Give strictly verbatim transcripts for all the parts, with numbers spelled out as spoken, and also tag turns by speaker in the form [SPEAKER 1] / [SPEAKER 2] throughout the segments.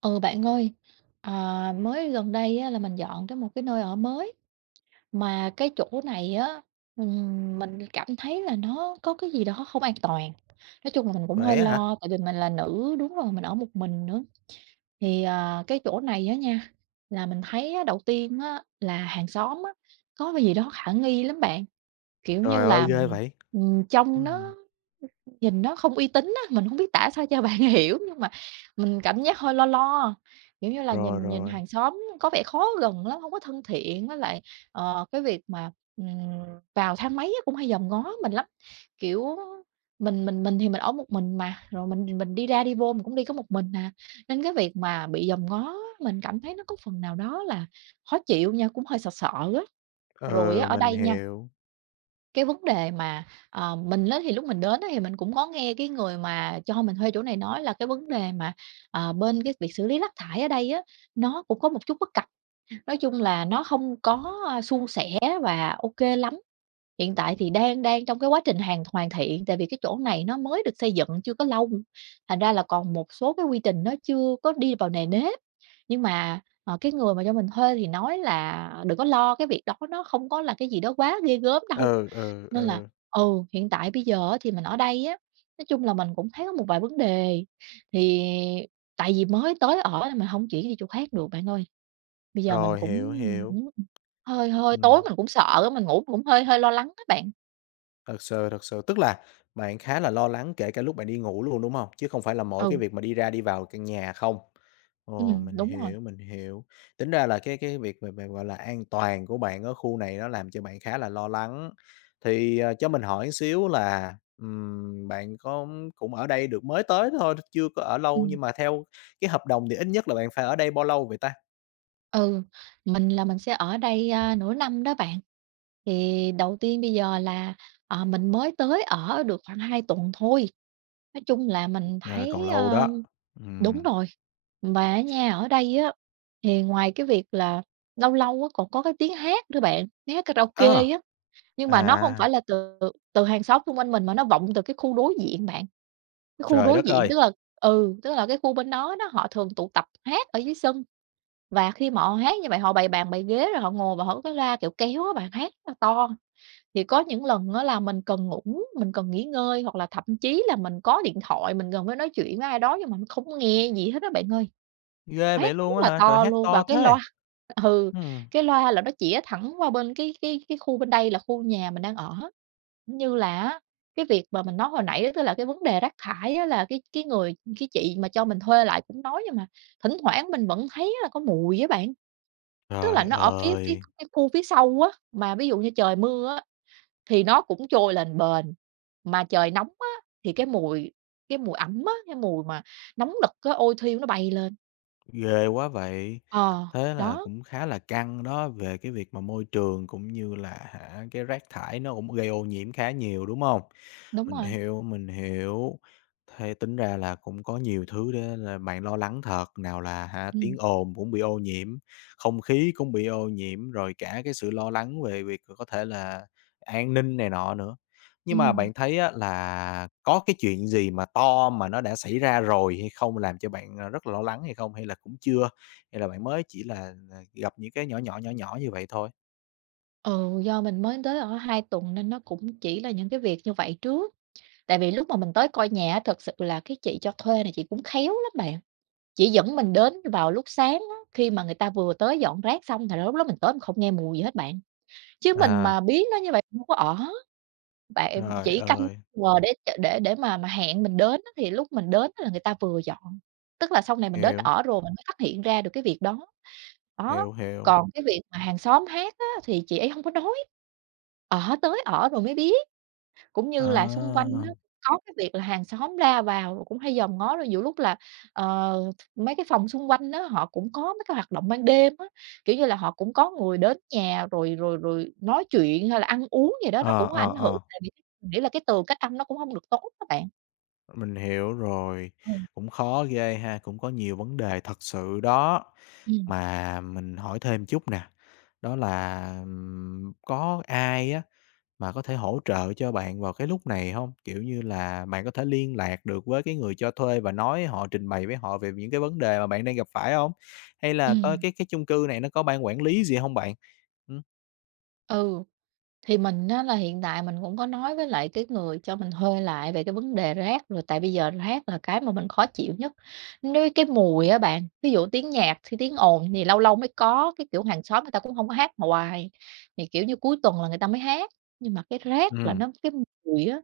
[SPEAKER 1] Ừ, bạn ơi, à, mới gần đây á, là mình dọn tới một cái nơi ở mới mà cái chỗ này á, ừm, mình cảm thấy là nó có cái gì đó không an toàn. Nói chung là mình cũng hơi
[SPEAKER 2] Vậy á hả?
[SPEAKER 1] lo tại vì mình là nữ đúng rồi mình ở một mình nữa thì à, cái chỗ này á nha, là mình thấy á, đầu tiên á, là hàng xóm á, có cái gì đó khả nghi lắm bạn, kiểu như
[SPEAKER 2] Trời ơi,
[SPEAKER 1] là
[SPEAKER 2] ghê vậy!
[SPEAKER 1] ừm, trông
[SPEAKER 2] Ừm.
[SPEAKER 1] nó, nhìn nó không uy tín á, mình không biết tả sao cho bạn hiểu, nhưng mà mình cảm giác hơi lo lo, kiểu như là,
[SPEAKER 2] Rồi,
[SPEAKER 1] nhìn nhìn
[SPEAKER 2] rồi,
[SPEAKER 1] hàng xóm có vẻ khó gần lắm, không có thân thiện, với lại, ờ, cái việc mà, ừm, vào thang máy á cũng hay dòm ngó mình lắm. Kiểu, mình mình mình thì mình ở một mình mà, rồi mình mình đi ra đi vô mình cũng đi có một mình à, nên cái việc mà bị dòm ngó mình cảm thấy nó có phần nào đó là khó chịu nha, cũng hơi sợ sợ á. Rồi á,
[SPEAKER 2] ừ,
[SPEAKER 1] ở
[SPEAKER 2] mình
[SPEAKER 1] đây nha,
[SPEAKER 2] hiểu,
[SPEAKER 1] cái vấn đề mà, ờ, mình á thì lúc mình đến á thì mình cũng có nghe cái người mà cho mình thuê chỗ này nói là cái vấn đề mà, ờ, bên cái việc xử lý rác thải ở đây á, nó cũng có một chút bất cập. Nói chung là nó không có, a, suôn sẻ và ok lắm. Hiện tại thì đang đang trong cái quá trình hàn hoàn thiện, tại vì cái chỗ này nó mới được xây dựng chưa có lâu, thành ra là còn một số cái quy trình nó chưa có đi vào nề nếp. Nhưng mà, ờ, cái người mà cho mình thuê thì nói là đừng có lo, cái việc đó nó không có là cái gì đó quá ghê gớm đâu.
[SPEAKER 2] ừ, ừ,
[SPEAKER 1] Nên là
[SPEAKER 2] ừ,
[SPEAKER 1] ừ, hiện tại bây giờ á thì mình ở đây á, nói chung là mình cũng thấy có một vài vấn đề, thì tại vì mới tới ở nên mình không chuyển đi chỗ khác được bạn ơi. Bây giờ mình
[SPEAKER 2] rồi,
[SPEAKER 1] cũng,
[SPEAKER 2] hiểu,
[SPEAKER 1] mình
[SPEAKER 2] hiểu,
[SPEAKER 1] cũng hơi hơi tối
[SPEAKER 2] ừm.
[SPEAKER 1] mình cũng sợ á, mình ngủ mình cũng hơi hơi lo lắng các bạn.
[SPEAKER 2] Thật sự, thật sự. Tức là bạn khá là lo lắng kể cả lúc bạn đi ngủ luôn, đúng hông? Chứ không phải là mỗi cái
[SPEAKER 1] Ừ,
[SPEAKER 2] việc mà đi ra đi vào căn nhà không? Ồ,
[SPEAKER 1] ừm,
[SPEAKER 2] mình
[SPEAKER 1] đúng rồi,
[SPEAKER 2] hiểu, mình hiểu. Tính ra là cái cái việc về về, gọi là, an toàn của bạn ở khu này nó làm cho bạn khá là lo lắng. Thì, ờ, cho mình hỏi xíu là, ừm, bạn có cũng ở đây được mới tới thôi, chưa có ở lâu,
[SPEAKER 1] ừm.
[SPEAKER 2] nhưng mà theo cái hợp đồng thì ít nhất là bạn phải ở đây bao lâu vậy ta?
[SPEAKER 1] Ừ, mình là mình sẽ ở đây, a, nửa năm đó bạn. Thì đầu tiên bây giờ là, ờ, mình mới tới ở được khoảng hai tuần thôi. Nói chung là mình
[SPEAKER 2] À, còn
[SPEAKER 1] thấy,
[SPEAKER 2] lâu
[SPEAKER 1] ơ
[SPEAKER 2] đó.
[SPEAKER 1] đúng
[SPEAKER 2] Ừm.
[SPEAKER 1] rồi, mà á nha, ở đây á, thì ngoài cái việc là lâu lâu á còn có cái tiếng hát nữa bạn, tiếng hát
[SPEAKER 2] Ơ!
[SPEAKER 1] karaoke á, nhưng mà nó không
[SPEAKER 2] À,
[SPEAKER 1] phải là từ, từ hàng xóm xung quanh mình mà nó vọng từ cái khu đối diện bạn. Cái khu
[SPEAKER 2] trời
[SPEAKER 1] đối
[SPEAKER 2] đất
[SPEAKER 1] diện
[SPEAKER 2] ơi!
[SPEAKER 1] tức là ừ, tức là cái khu bên đó đó họ thường tụ tập hát ở dưới sân. Và khi mà họ hát như vậy họ bày bàn bày ghế rồi họ ngồi và họ có cái loa, kiểu, kéo á bạn, hát rất là to. Thì có những lần á là mình cần ngủ, mình cần nghỉ ngơi hoặc là thậm chí là mình có điện thoại mình gần phải nói chuyện với ai đó nhưng mà mình không nghe gì hết á bạn ơi,
[SPEAKER 2] Ghê
[SPEAKER 1] hát
[SPEAKER 2] vậy
[SPEAKER 1] rất
[SPEAKER 2] luôn á
[SPEAKER 1] là
[SPEAKER 2] hả? Trời,
[SPEAKER 1] to
[SPEAKER 2] hát
[SPEAKER 1] luôn
[SPEAKER 2] to
[SPEAKER 1] và cái
[SPEAKER 2] thế!
[SPEAKER 1] loa ừ,
[SPEAKER 2] Ừm.
[SPEAKER 1] cái loa là nó chĩa thẳng qua bên cái cái cái khu bên đây là khu nhà mình đang ở. Cũng như là á, cái việc mà mình nói hồi nãy đó tức là cái vấn đề rác thải á là cái cái người cái chị mà cho mình thuê lại cũng nói nhưng mà thỉnh thoảng mình vẫn thấy là có mùi với bạn. Tức là
[SPEAKER 2] Trời
[SPEAKER 1] nó ở phía phía
[SPEAKER 2] ơi,
[SPEAKER 1] cái khu phía sau á, mà ví dụ như trời mưa á, thì nó cũng trôi lềnh bềnh, mà trời nóng á, thì cái mùi, cái mùi ẩm á, cái mùi mà nóng nực á, ôi thiêu nó bay lên.
[SPEAKER 2] ghê quá vậy!
[SPEAKER 1] Ờ,
[SPEAKER 2] Thế là
[SPEAKER 1] đó,
[SPEAKER 2] cũng khá là căng đó, về cái việc mà môi trường cũng như là hả, cái rác thải nó cũng gây ô nhiễm khá nhiều, đúng hông?
[SPEAKER 1] đúng
[SPEAKER 2] Mình
[SPEAKER 1] rồi,
[SPEAKER 2] hiểu, mình hiểu. Thế tính ra là cũng có nhiều thứ để là bạn lo lắng thật, nào là hả,
[SPEAKER 1] ừm,
[SPEAKER 2] tiếng ồn cũng bị ô nhiễm, không khí cũng bị ô nhiễm, rồi cả cái sự lo lắng về việc có thể là an ninh này nọ nữa. Nhưng mà
[SPEAKER 1] ừm.
[SPEAKER 2] bạn thấy á là có cái chuyện gì mà to mà nó đã xảy ra rồi hay không, làm cho bạn, ờ, rất là lo lắng hay không? Hay là cũng chưa? Hay là bạn mới chỉ là, ờ, gặp những cái nhỏ nhỏ, nhỏ nhỏ như vậy thôi?
[SPEAKER 1] Ừ, do mình mới tới ở hai tuần nên nó cũng chỉ là những cái việc như vậy trước. Tại vì lúc mà mình tới coi nhà á, thực sự là cái chị cho thuê này chị cũng khéo lắm bạn, chỉ dẫn mình đến vào lúc sáng á, khi mà người ta vừa tới dọn rác xong, thì lúc đó mình tới mình không nghe mùi gì hết bạn. Chứ mình
[SPEAKER 2] À,
[SPEAKER 1] mà biết nó như vậy không có ở, bạn
[SPEAKER 2] trời
[SPEAKER 1] chỉ canh
[SPEAKER 2] ơi!
[SPEAKER 1] giờ để ch để để mà mà hẹn mình đến á, thì lúc mình đến là người ta vừa dọn. Tức là sau này mình đến
[SPEAKER 2] Hiểu,
[SPEAKER 1] ở rồi mình mới phát hiện ra được cái việc đó, đó.
[SPEAKER 2] hiểu, hiểu.
[SPEAKER 1] Còn cái việc mà hàng xóm hát á, thì chị ấy hông có nói, ở tới ở rồi mới biết. Cũng như là xung quanh
[SPEAKER 2] À!
[SPEAKER 1] ừm á, có cái việc là hàng xóm ra vào rồi cũng hay dòm ngó, rồi nhiều lúc là, ờ, mấy cái phòng xung quanh á, họ cũng có mấy cái hoạt động ban đêm á, kiểu như là, họ cũng có người đến nhà rồi rồi rồi nói chuyện hay là ăn uống gì đó, nó
[SPEAKER 2] Ờ,
[SPEAKER 1] cũng có
[SPEAKER 2] ờ,
[SPEAKER 1] ảnh hưởng,
[SPEAKER 2] ờ,
[SPEAKER 1] tại vì mình nghĩ là cái tường cách âm nó cũng hông được tốt á bạn.
[SPEAKER 2] mình hiểu rồi.
[SPEAKER 1] Ừ,
[SPEAKER 2] Cũng khó ghê ha, cũng có nhiều vấn đề thật sự đó.
[SPEAKER 1] ừm,
[SPEAKER 2] Mà mình hỏi thêm chút nè, đó là, ừm, có ai á mà có thể hỗ trợ cho bạn vào cái lúc này không? Kiểu như là, bạn có thể liên lạc được với cái người cho thuê và nói họ trình bày với họ về những cái vấn đề mà bạn đang gặp phải không? Hay là có
[SPEAKER 1] ừm,
[SPEAKER 2] cái cái chung cư này nó có ban quản lý gì không bạn? Ừm,
[SPEAKER 1] ừ. Thì mình á là hiện tại mình cũng có nói với lại cái người cho mình thuê lại về cái vấn đề rác rồi, tại bây giờ rác là cái mà mình khó chịu nhất. Nếu cái mùi á bạn, ví dụ tiếng nhạc thì tiếng ồn thì lâu lâu mới có, cái kiểu hàng xóm người ta cũng không có hát hoài, thì, kiểu như, cuối tuần là người ta mới hát, nhưng mà cái rác là
[SPEAKER 2] ừm,
[SPEAKER 1] nó cái mùi á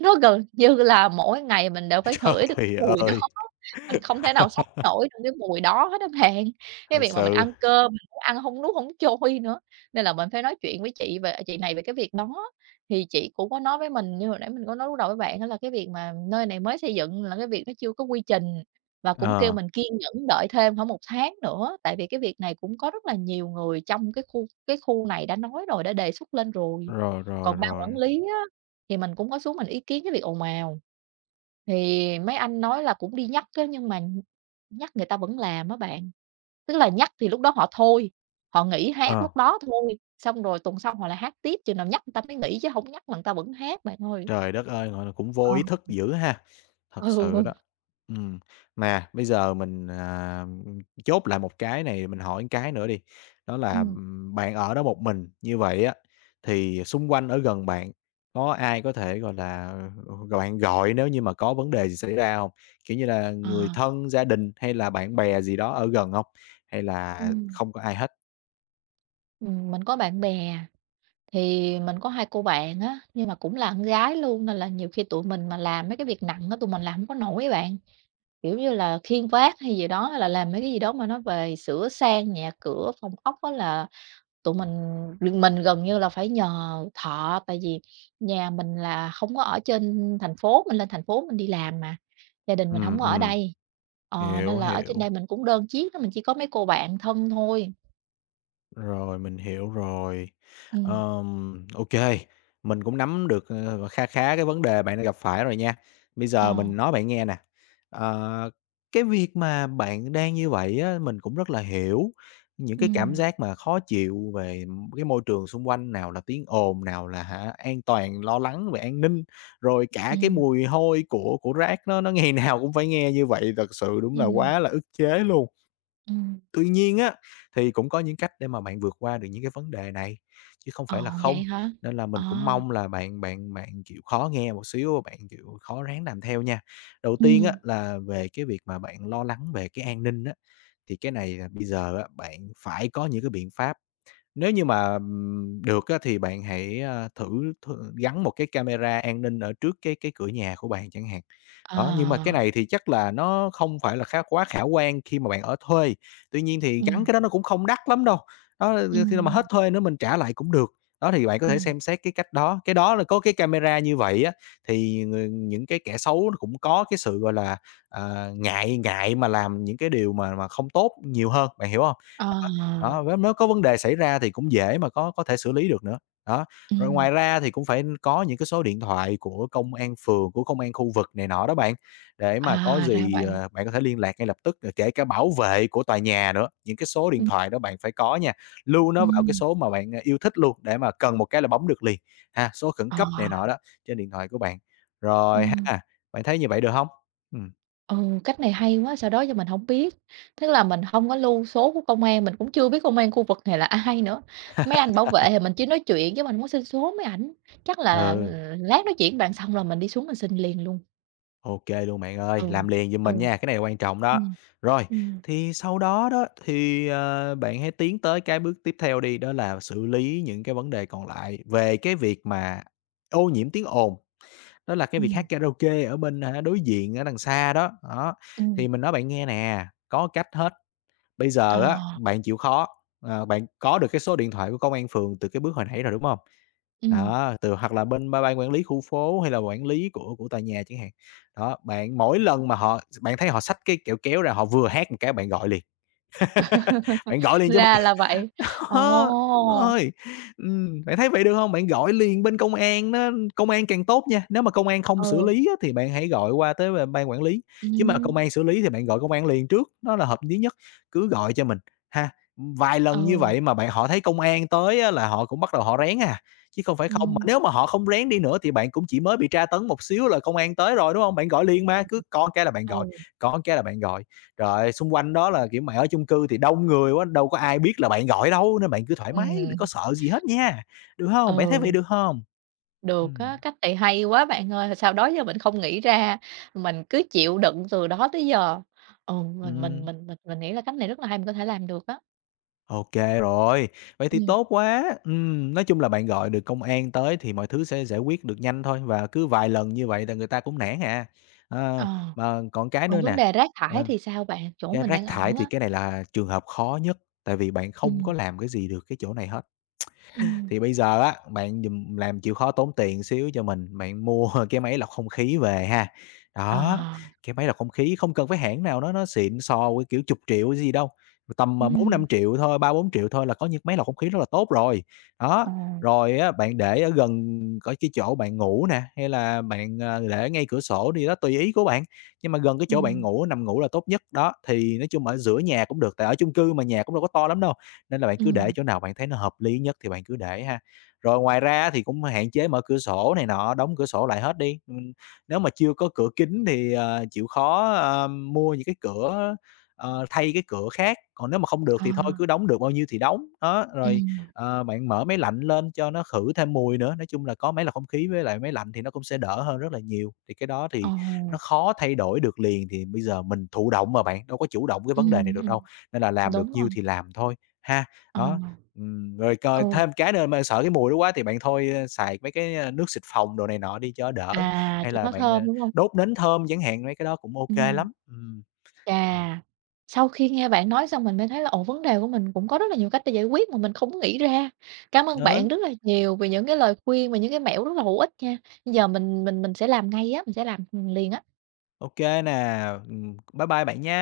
[SPEAKER 1] nó gần như là mỗi ngày mình đều phải ngửi được cái
[SPEAKER 2] trời
[SPEAKER 1] mùi đó,
[SPEAKER 2] ơi!
[SPEAKER 1] mình không thể nào sống nổi trong cái mùi đó hết á bạn. Cái
[SPEAKER 2] Thật
[SPEAKER 1] việc mà mình
[SPEAKER 2] sự,
[SPEAKER 1] ăn cơm mình cũng ăn hông nuốt hổng trôi nữa, nên là mình phải nói chuyện với chị về chị này về cái việc đó. Thì chị cũng có nói với mình như hồi nãy mình có nói lúc đầu với bạn á là cái việc mà nơi này mới xây dựng là cái việc nó chưa có quy trình, và cũng kêu
[SPEAKER 2] ờ,
[SPEAKER 1] mình kiên nhẫn đợi thêm khoảng một tháng nữa, tại vì cái việc này cũng có rất là nhiều người trong cái khu cái khu này đã nói rồi, đã đề xuất lên rồi.
[SPEAKER 2] rồi, rồi,
[SPEAKER 1] Còn ban quản
[SPEAKER 2] rồi,
[SPEAKER 1] lý á thì mình cũng có xuống mình ý kiến cái việc ồn ào. Thì mấy anh nói là cũng đi nhắc á, nhưng mà nhắc người ta vẫn làm á bạn. Tức là nhắc thì lúc đó họ thôi, họ nghỉ hát
[SPEAKER 2] ờ.
[SPEAKER 1] lúc đó thôi, xong rồi tuần sau họ lại hát tiếp, chừng nào nhắc người ta mới nghỉ chứ không nhắc là người ta vẫn hát bạn ơi.
[SPEAKER 2] Trời đất ơi, gọi là, cũng vô
[SPEAKER 1] Ờ.
[SPEAKER 2] ý thức dữ ha, thật sự
[SPEAKER 1] Ừ,
[SPEAKER 2] đó. Ừm, mà bây giờ mình, à, ừm, chốt lại một cái này, mình hỏi cái nữa đi, đó là,
[SPEAKER 1] ừm.
[SPEAKER 2] ừm, bạn ở đó một mình như vậy á, thì xung quanh ở gần bạn có ai có thể, gọi là, ờ, bạn gọi nếu như mà có vấn đề gì xảy ra hông? Kiểu như là,
[SPEAKER 1] Ờ.
[SPEAKER 2] người thân, gia đình hay là bạn bè gì đó ở gần hông? Hay là
[SPEAKER 1] Ừm,
[SPEAKER 2] không có ai hết?
[SPEAKER 1] ừm, mình có bạn bè, thì mình có hai cô bạn á, nhưng mà cũng là con gái luôn nên là nhiều khi tụi mình mà làm mấy cái việc nặng á, tụi mình làm không có nổi á bạn. Kiểu như là, khiêng vác hay gì đó, hay là làm mấy cái gì đó mà nó về sửa sang nhà cửa, phòng ốc á là tụi mình mình gần như là phải nhờ thợ, tại vì nhà mình là không có ở trên thành phố, mình lên thành phố mình đi làm mà, gia đình mình không
[SPEAKER 2] Ừm,
[SPEAKER 1] có ở
[SPEAKER 2] ừm,
[SPEAKER 1] đây. Ờ, nên
[SPEAKER 2] hiểu,
[SPEAKER 1] là ở trên
[SPEAKER 2] hiểu.
[SPEAKER 1] đây mình cũng đơn chiếc á, mình chỉ có mấy cô bạn thân thôi.
[SPEAKER 2] Rồi, mình hiểu rồi.
[SPEAKER 1] Ừm,
[SPEAKER 2] Ờm, ô mình cũng nắm được, ờ, kha khá cái vấn đề bạn đang gặp phải rồi nha. Bây
[SPEAKER 1] ờ,
[SPEAKER 2] giờ mình nói bạn nghe nè, ờ, cái việc mà bạn đang như vậy á, mình cũng rất là hiểu những
[SPEAKER 1] ừ,
[SPEAKER 2] cái cảm giác mà khó chịu về m- cái môi trường xung quanh, nào là tiếng ồn, nào là hả, an toàn, lo lắng về an ninh, rồi
[SPEAKER 1] ừ,
[SPEAKER 2] cả cái mùi hôi của của rác nó nó ngày nào cũng phải nghe như vậy, thật sự đúng là
[SPEAKER 1] ừm,
[SPEAKER 2] quá là ức chế luôn.
[SPEAKER 1] ừm.
[SPEAKER 2] Tuy nhiên á, thì cũng có những cách để mà bạn vượt qua được những cái vấn đề này, chứ không
[SPEAKER 1] Ờ,
[SPEAKER 2] phải là
[SPEAKER 1] vậy
[SPEAKER 2] không.
[SPEAKER 1] hả?
[SPEAKER 2] Nên là
[SPEAKER 1] Ờ,
[SPEAKER 2] mình cũng mong là bạn bạn bạn chịu khó nghe một xíu, bạn chịu khó ráng làm theo nha. Đầu
[SPEAKER 1] ừ,
[SPEAKER 2] tiên á, là về cái việc mà bạn lo lắng về cái an ninh á, thì cái này là bây giờ á, bạn phải có những cái biện pháp. Nếu như mà, ừm, được á, thì bạn hãy, a, thử th gắn một cái camera an ninh ở trước cái cái cửa nhà của bạn chẳng hạn. Đó, nhưng mà cái
[SPEAKER 1] ờ,
[SPEAKER 2] này thì chắc là nó không phải là khá quá khả quan khi mà bạn ở thuê, tuy nhiên thì
[SPEAKER 1] ừ,
[SPEAKER 2] gắn cái đó nó cũng không đắt lắm đâu, đó,
[SPEAKER 1] ừ,
[SPEAKER 2] khi nào mà hết thuê nữa mình trả lại cũng được. Đó, thì bạn có
[SPEAKER 1] ừ,
[SPEAKER 2] thể xem xét cái cách đó, cái đó là có cái camera như vậy á, thì người những cái kẻ xấu nó cũng có cái sự, gọi là, ờ, ngại ngại mà làm những cái điều mà mà không tốt nhiều hơn, bạn hiểu không?
[SPEAKER 1] ờ,
[SPEAKER 2] Đó, đó, với nếu có vấn đề xảy ra thì cũng dễ mà có có thể xử lý được nữa, đó. Rồi
[SPEAKER 1] ừm.
[SPEAKER 2] ngoài ra thì cũng phải có những cái số điện thoại của công an phường, của công an khu vực này nọ đó bạn, để mà có
[SPEAKER 1] À, ra
[SPEAKER 2] gì,
[SPEAKER 1] vậy.
[SPEAKER 2] ờ, bạn có thể liên lạc ngay lập tức, rồi kể cả bảo vệ của tòa nhà nữa, những cái số điện
[SPEAKER 1] Ừm,
[SPEAKER 2] thoại đó bạn phải có nha, lưu nó vào cái
[SPEAKER 1] ừm,
[SPEAKER 2] số mà bạn, ờ, yêu thích luôn, để mà cần một cái là bấm được liền, ha, số khẩn
[SPEAKER 1] ờ,
[SPEAKER 2] cấp này nọ đó, trên điện thoại của bạn. Rồi
[SPEAKER 1] ừm,
[SPEAKER 2] ha, bạn thấy như vậy được không? Ừm.
[SPEAKER 1] ừ, cách này hay quá, sao đó giờ mình hổng biết. Tức là mình hông có lưu số của công an, mình cũng chưa biết công an khu vực này là ai nữa. Mấy anh bảo vệ thì mình chỉ nói chuyện chứ mình hông có xin số mấy ảnh. Chắc là,
[SPEAKER 2] Ừ.
[SPEAKER 1] ờ, lát nói chuyện với bạn xong là mình đi xuống mình xin liền luôn.
[SPEAKER 2] OK luôn bạn ơi,
[SPEAKER 1] Ừ,
[SPEAKER 2] làm liền giùm
[SPEAKER 1] ừ,
[SPEAKER 2] mình nha, cái này là quan trọng đó.
[SPEAKER 1] ừm,
[SPEAKER 2] Rồi,
[SPEAKER 1] ừm,
[SPEAKER 2] thì sau đó đó thì, ờ, bạn hãy tiến tới cái bước tiếp theo đi, đó là xử lý những cái vấn đề còn lại về cái việc mà ô nhiễm tiếng ồn, đó là cái việc
[SPEAKER 1] ừm,
[SPEAKER 2] hát karaoke ở bên, hả, đối diện ở đằng xa đó. Đó,
[SPEAKER 1] ừm,
[SPEAKER 2] thì mình nói bạn nghe nè, có cách hết. Bây
[SPEAKER 1] ờ,
[SPEAKER 2] giờ á, bạn chịu khó, ờ, bạn có được cái số điện thoại của công an phường từ cái bước hồi nãy rồi, đúng hông?
[SPEAKER 1] ừm,
[SPEAKER 2] Đó, từ hoặc là bên ba ban quản lý khu phố hay là quản lý của của tòa nhà chẳng hạn. Đó, bạn mỗi lần mà họ bạn thấy họ xách cái kẹo kéo ra, họ vừa hát một cái bạn gọi liền. Bạn gọi liền cho
[SPEAKER 1] ra là vậy.
[SPEAKER 2] Đó, đúng
[SPEAKER 1] Ồ,
[SPEAKER 2] rồi. Ừm, bạn thấy vậy được hông? Bạn gọi liền bên công an nó công an càng tốt nha, nếu mà công an không xử
[SPEAKER 1] ừ,
[SPEAKER 2] lý á, thì bạn hãy gọi qua tới b ban quản lý, chứ mà công
[SPEAKER 1] ừm,
[SPEAKER 2] an xử lý thì bạn gọi công an liền trước, nó là hợp lý nhất. Cứ gọi cho mình ha, vài lần như
[SPEAKER 1] ừ,
[SPEAKER 2] vậy mà bạn họ thấy công an tới á, là họ cũng bắt đầu họ rén à, chứ không phải không mà
[SPEAKER 1] ừm,
[SPEAKER 2] nếu mà họ không rén đi nữa thì bạn cũng chỉ mới bị tra tấn một xíu là công an tới rồi, đúng hông? Bạn gọi liền mà, cứ có cái là bạn gọi,
[SPEAKER 1] ừ,
[SPEAKER 2] có cái là bạn gọi. Rồi, xung quanh đó là, kiểu, mày ở chung cư thì đông người quá, đâu có ai biết là bạn gọi đâu, nên bạn cứ thoải mái, đừng có
[SPEAKER 1] ừm.
[SPEAKER 2] sợ gì hết nha, được hông? Bạn thấy vậy
[SPEAKER 1] Ừ,
[SPEAKER 2] được hông?
[SPEAKER 1] được
[SPEAKER 2] Ừm,
[SPEAKER 1] á, cách này hay quá bạn ơi, sao đó giờ mình không nghĩ ra, mình cứ chịu đựng từ đó tới giờ. Ừ, mình mình
[SPEAKER 2] ừm,
[SPEAKER 1] mình mình mình nghĩ là cách này rất là hay, mình có thể làm được á.
[SPEAKER 2] ô rồi, vậy thì
[SPEAKER 1] Ừm,
[SPEAKER 2] tốt quá. Ừm, nói chung là bạn gọi được công an tới thì mọi thứ sẽ giải quyết được nhanh thôi, và cứ vài lần như vậy là người ta cũng nản à. Ờ,
[SPEAKER 1] ờ,
[SPEAKER 2] mà còn cái
[SPEAKER 1] còn
[SPEAKER 2] nữa
[SPEAKER 1] vấn
[SPEAKER 2] nè,
[SPEAKER 1] đề rác thải
[SPEAKER 2] ờ,
[SPEAKER 1] thì sao bạn? Chỗ
[SPEAKER 2] cái
[SPEAKER 1] mình
[SPEAKER 2] rác
[SPEAKER 1] đang
[SPEAKER 2] thải
[SPEAKER 1] ở á,
[SPEAKER 2] thì cái này là trường hợp khó nhất, tại vì bạn
[SPEAKER 1] ừ,
[SPEAKER 2] không có làm cái gì được cái chỗ này hết.
[SPEAKER 1] ừm,
[SPEAKER 2] Thì bây giờ á, bạn giùm làm chịu khó tốn tiền xíu cho mình, bạn mua cái máy lọc không khí về ha.
[SPEAKER 1] ờ,
[SPEAKER 2] Đó, cái máy lọc không khí không cần phải hãng nào nó nó xịn sò, cái kiểu, chục triệu gì đâu, tầm, à, bốn
[SPEAKER 1] ừm,
[SPEAKER 2] năm triệu thôi, ba bốn triệu thôi là có những máy lọc không khí rất là tốt rồi. Đó,
[SPEAKER 1] ờ,
[SPEAKER 2] rồi á, bạn để ở gần ở cái chỗ bạn ngủ nè, hay là bạn, ờ, để ngay cửa sổ đi đó, tùy ý của bạn, nhưng mà gần cái chỗ bạn
[SPEAKER 1] ừm,
[SPEAKER 2] ngủ, nằm ngủ là tốt nhất. Đó, thì nói chung ở giữa nhà cũng được, tại ở chung cư mà nhà cũng đâu có to lắm đâu. Nên là bạn cứ để
[SPEAKER 1] ừm,
[SPEAKER 2] chỗ nào bạn thấy nó hợp lý nhất thì bạn cứ để ha. Rồi ngoài ra thì cũng hạn chế mở cửa sổ này nọ, đóng cửa sổ lại hết đi. Ừm, nếu mà chưa có cửa kính thì, ờ, chịu khó, ờ, mua những cái cửa ờ, thay cái cửa khác, còn nếu mà không được thì thôi
[SPEAKER 1] ờ,
[SPEAKER 2] cứ đóng được bao nhiêu thì đóng. Đó, rồi,
[SPEAKER 1] ừm,
[SPEAKER 2] ờ, bạn mở máy lạnh lên cho nó khử thêm mùi nữa. Nói chung là có máy lọc không khí với lại máy lạnh thì nó cũng sẽ đỡ hơn rất là nhiều. Thì cái đó
[SPEAKER 1] ờ,
[SPEAKER 2] thì nó khó thay đổi được liền, thì bây giờ mình thụ động mà bạn, đâu có chủ động cái vấn đề này
[SPEAKER 1] ừm,
[SPEAKER 2] được đâu,
[SPEAKER 1] ừm,
[SPEAKER 2] nên là làm được
[SPEAKER 1] đúng rồi,
[SPEAKER 2] nhiêu thì làm thôi. Ha,
[SPEAKER 1] ờ,
[SPEAKER 2] đó, ừm, rồi coi
[SPEAKER 1] ừ,
[SPEAKER 2] thêm cái nữa mà sợ cái mùi đó quá thì bạn thôi, ơ, xài mấy cái, ơ, nước xịt phòng đồ này nọ đi cho đỡ,
[SPEAKER 1] à,
[SPEAKER 2] hay
[SPEAKER 1] cho
[SPEAKER 2] là
[SPEAKER 1] nó
[SPEAKER 2] bạn, ờ,
[SPEAKER 1] thơm, đúng không?
[SPEAKER 2] đốt nến thơm chẳng hạn, mấy cái đó cũng ô kê
[SPEAKER 1] Ừm.
[SPEAKER 2] lắm. Ừm, ừm,
[SPEAKER 1] Chà, sau khi nghe bạn nói xong mình mới thấy là, ồ, vấn đề của mình cũng có rất là nhiều cách để giải quyết mà mình không có nghĩ ra. Cảm ơn bạn
[SPEAKER 2] ừ,
[SPEAKER 1] rất là nhiều vì những cái lời khuyên và những cái mẹo rất là hữu ích nha. Bây giờ mình mình mình sẽ làm ngay á, mình sẽ làm liền á.
[SPEAKER 2] ô kê nè, ừm, bye bye bạn nha.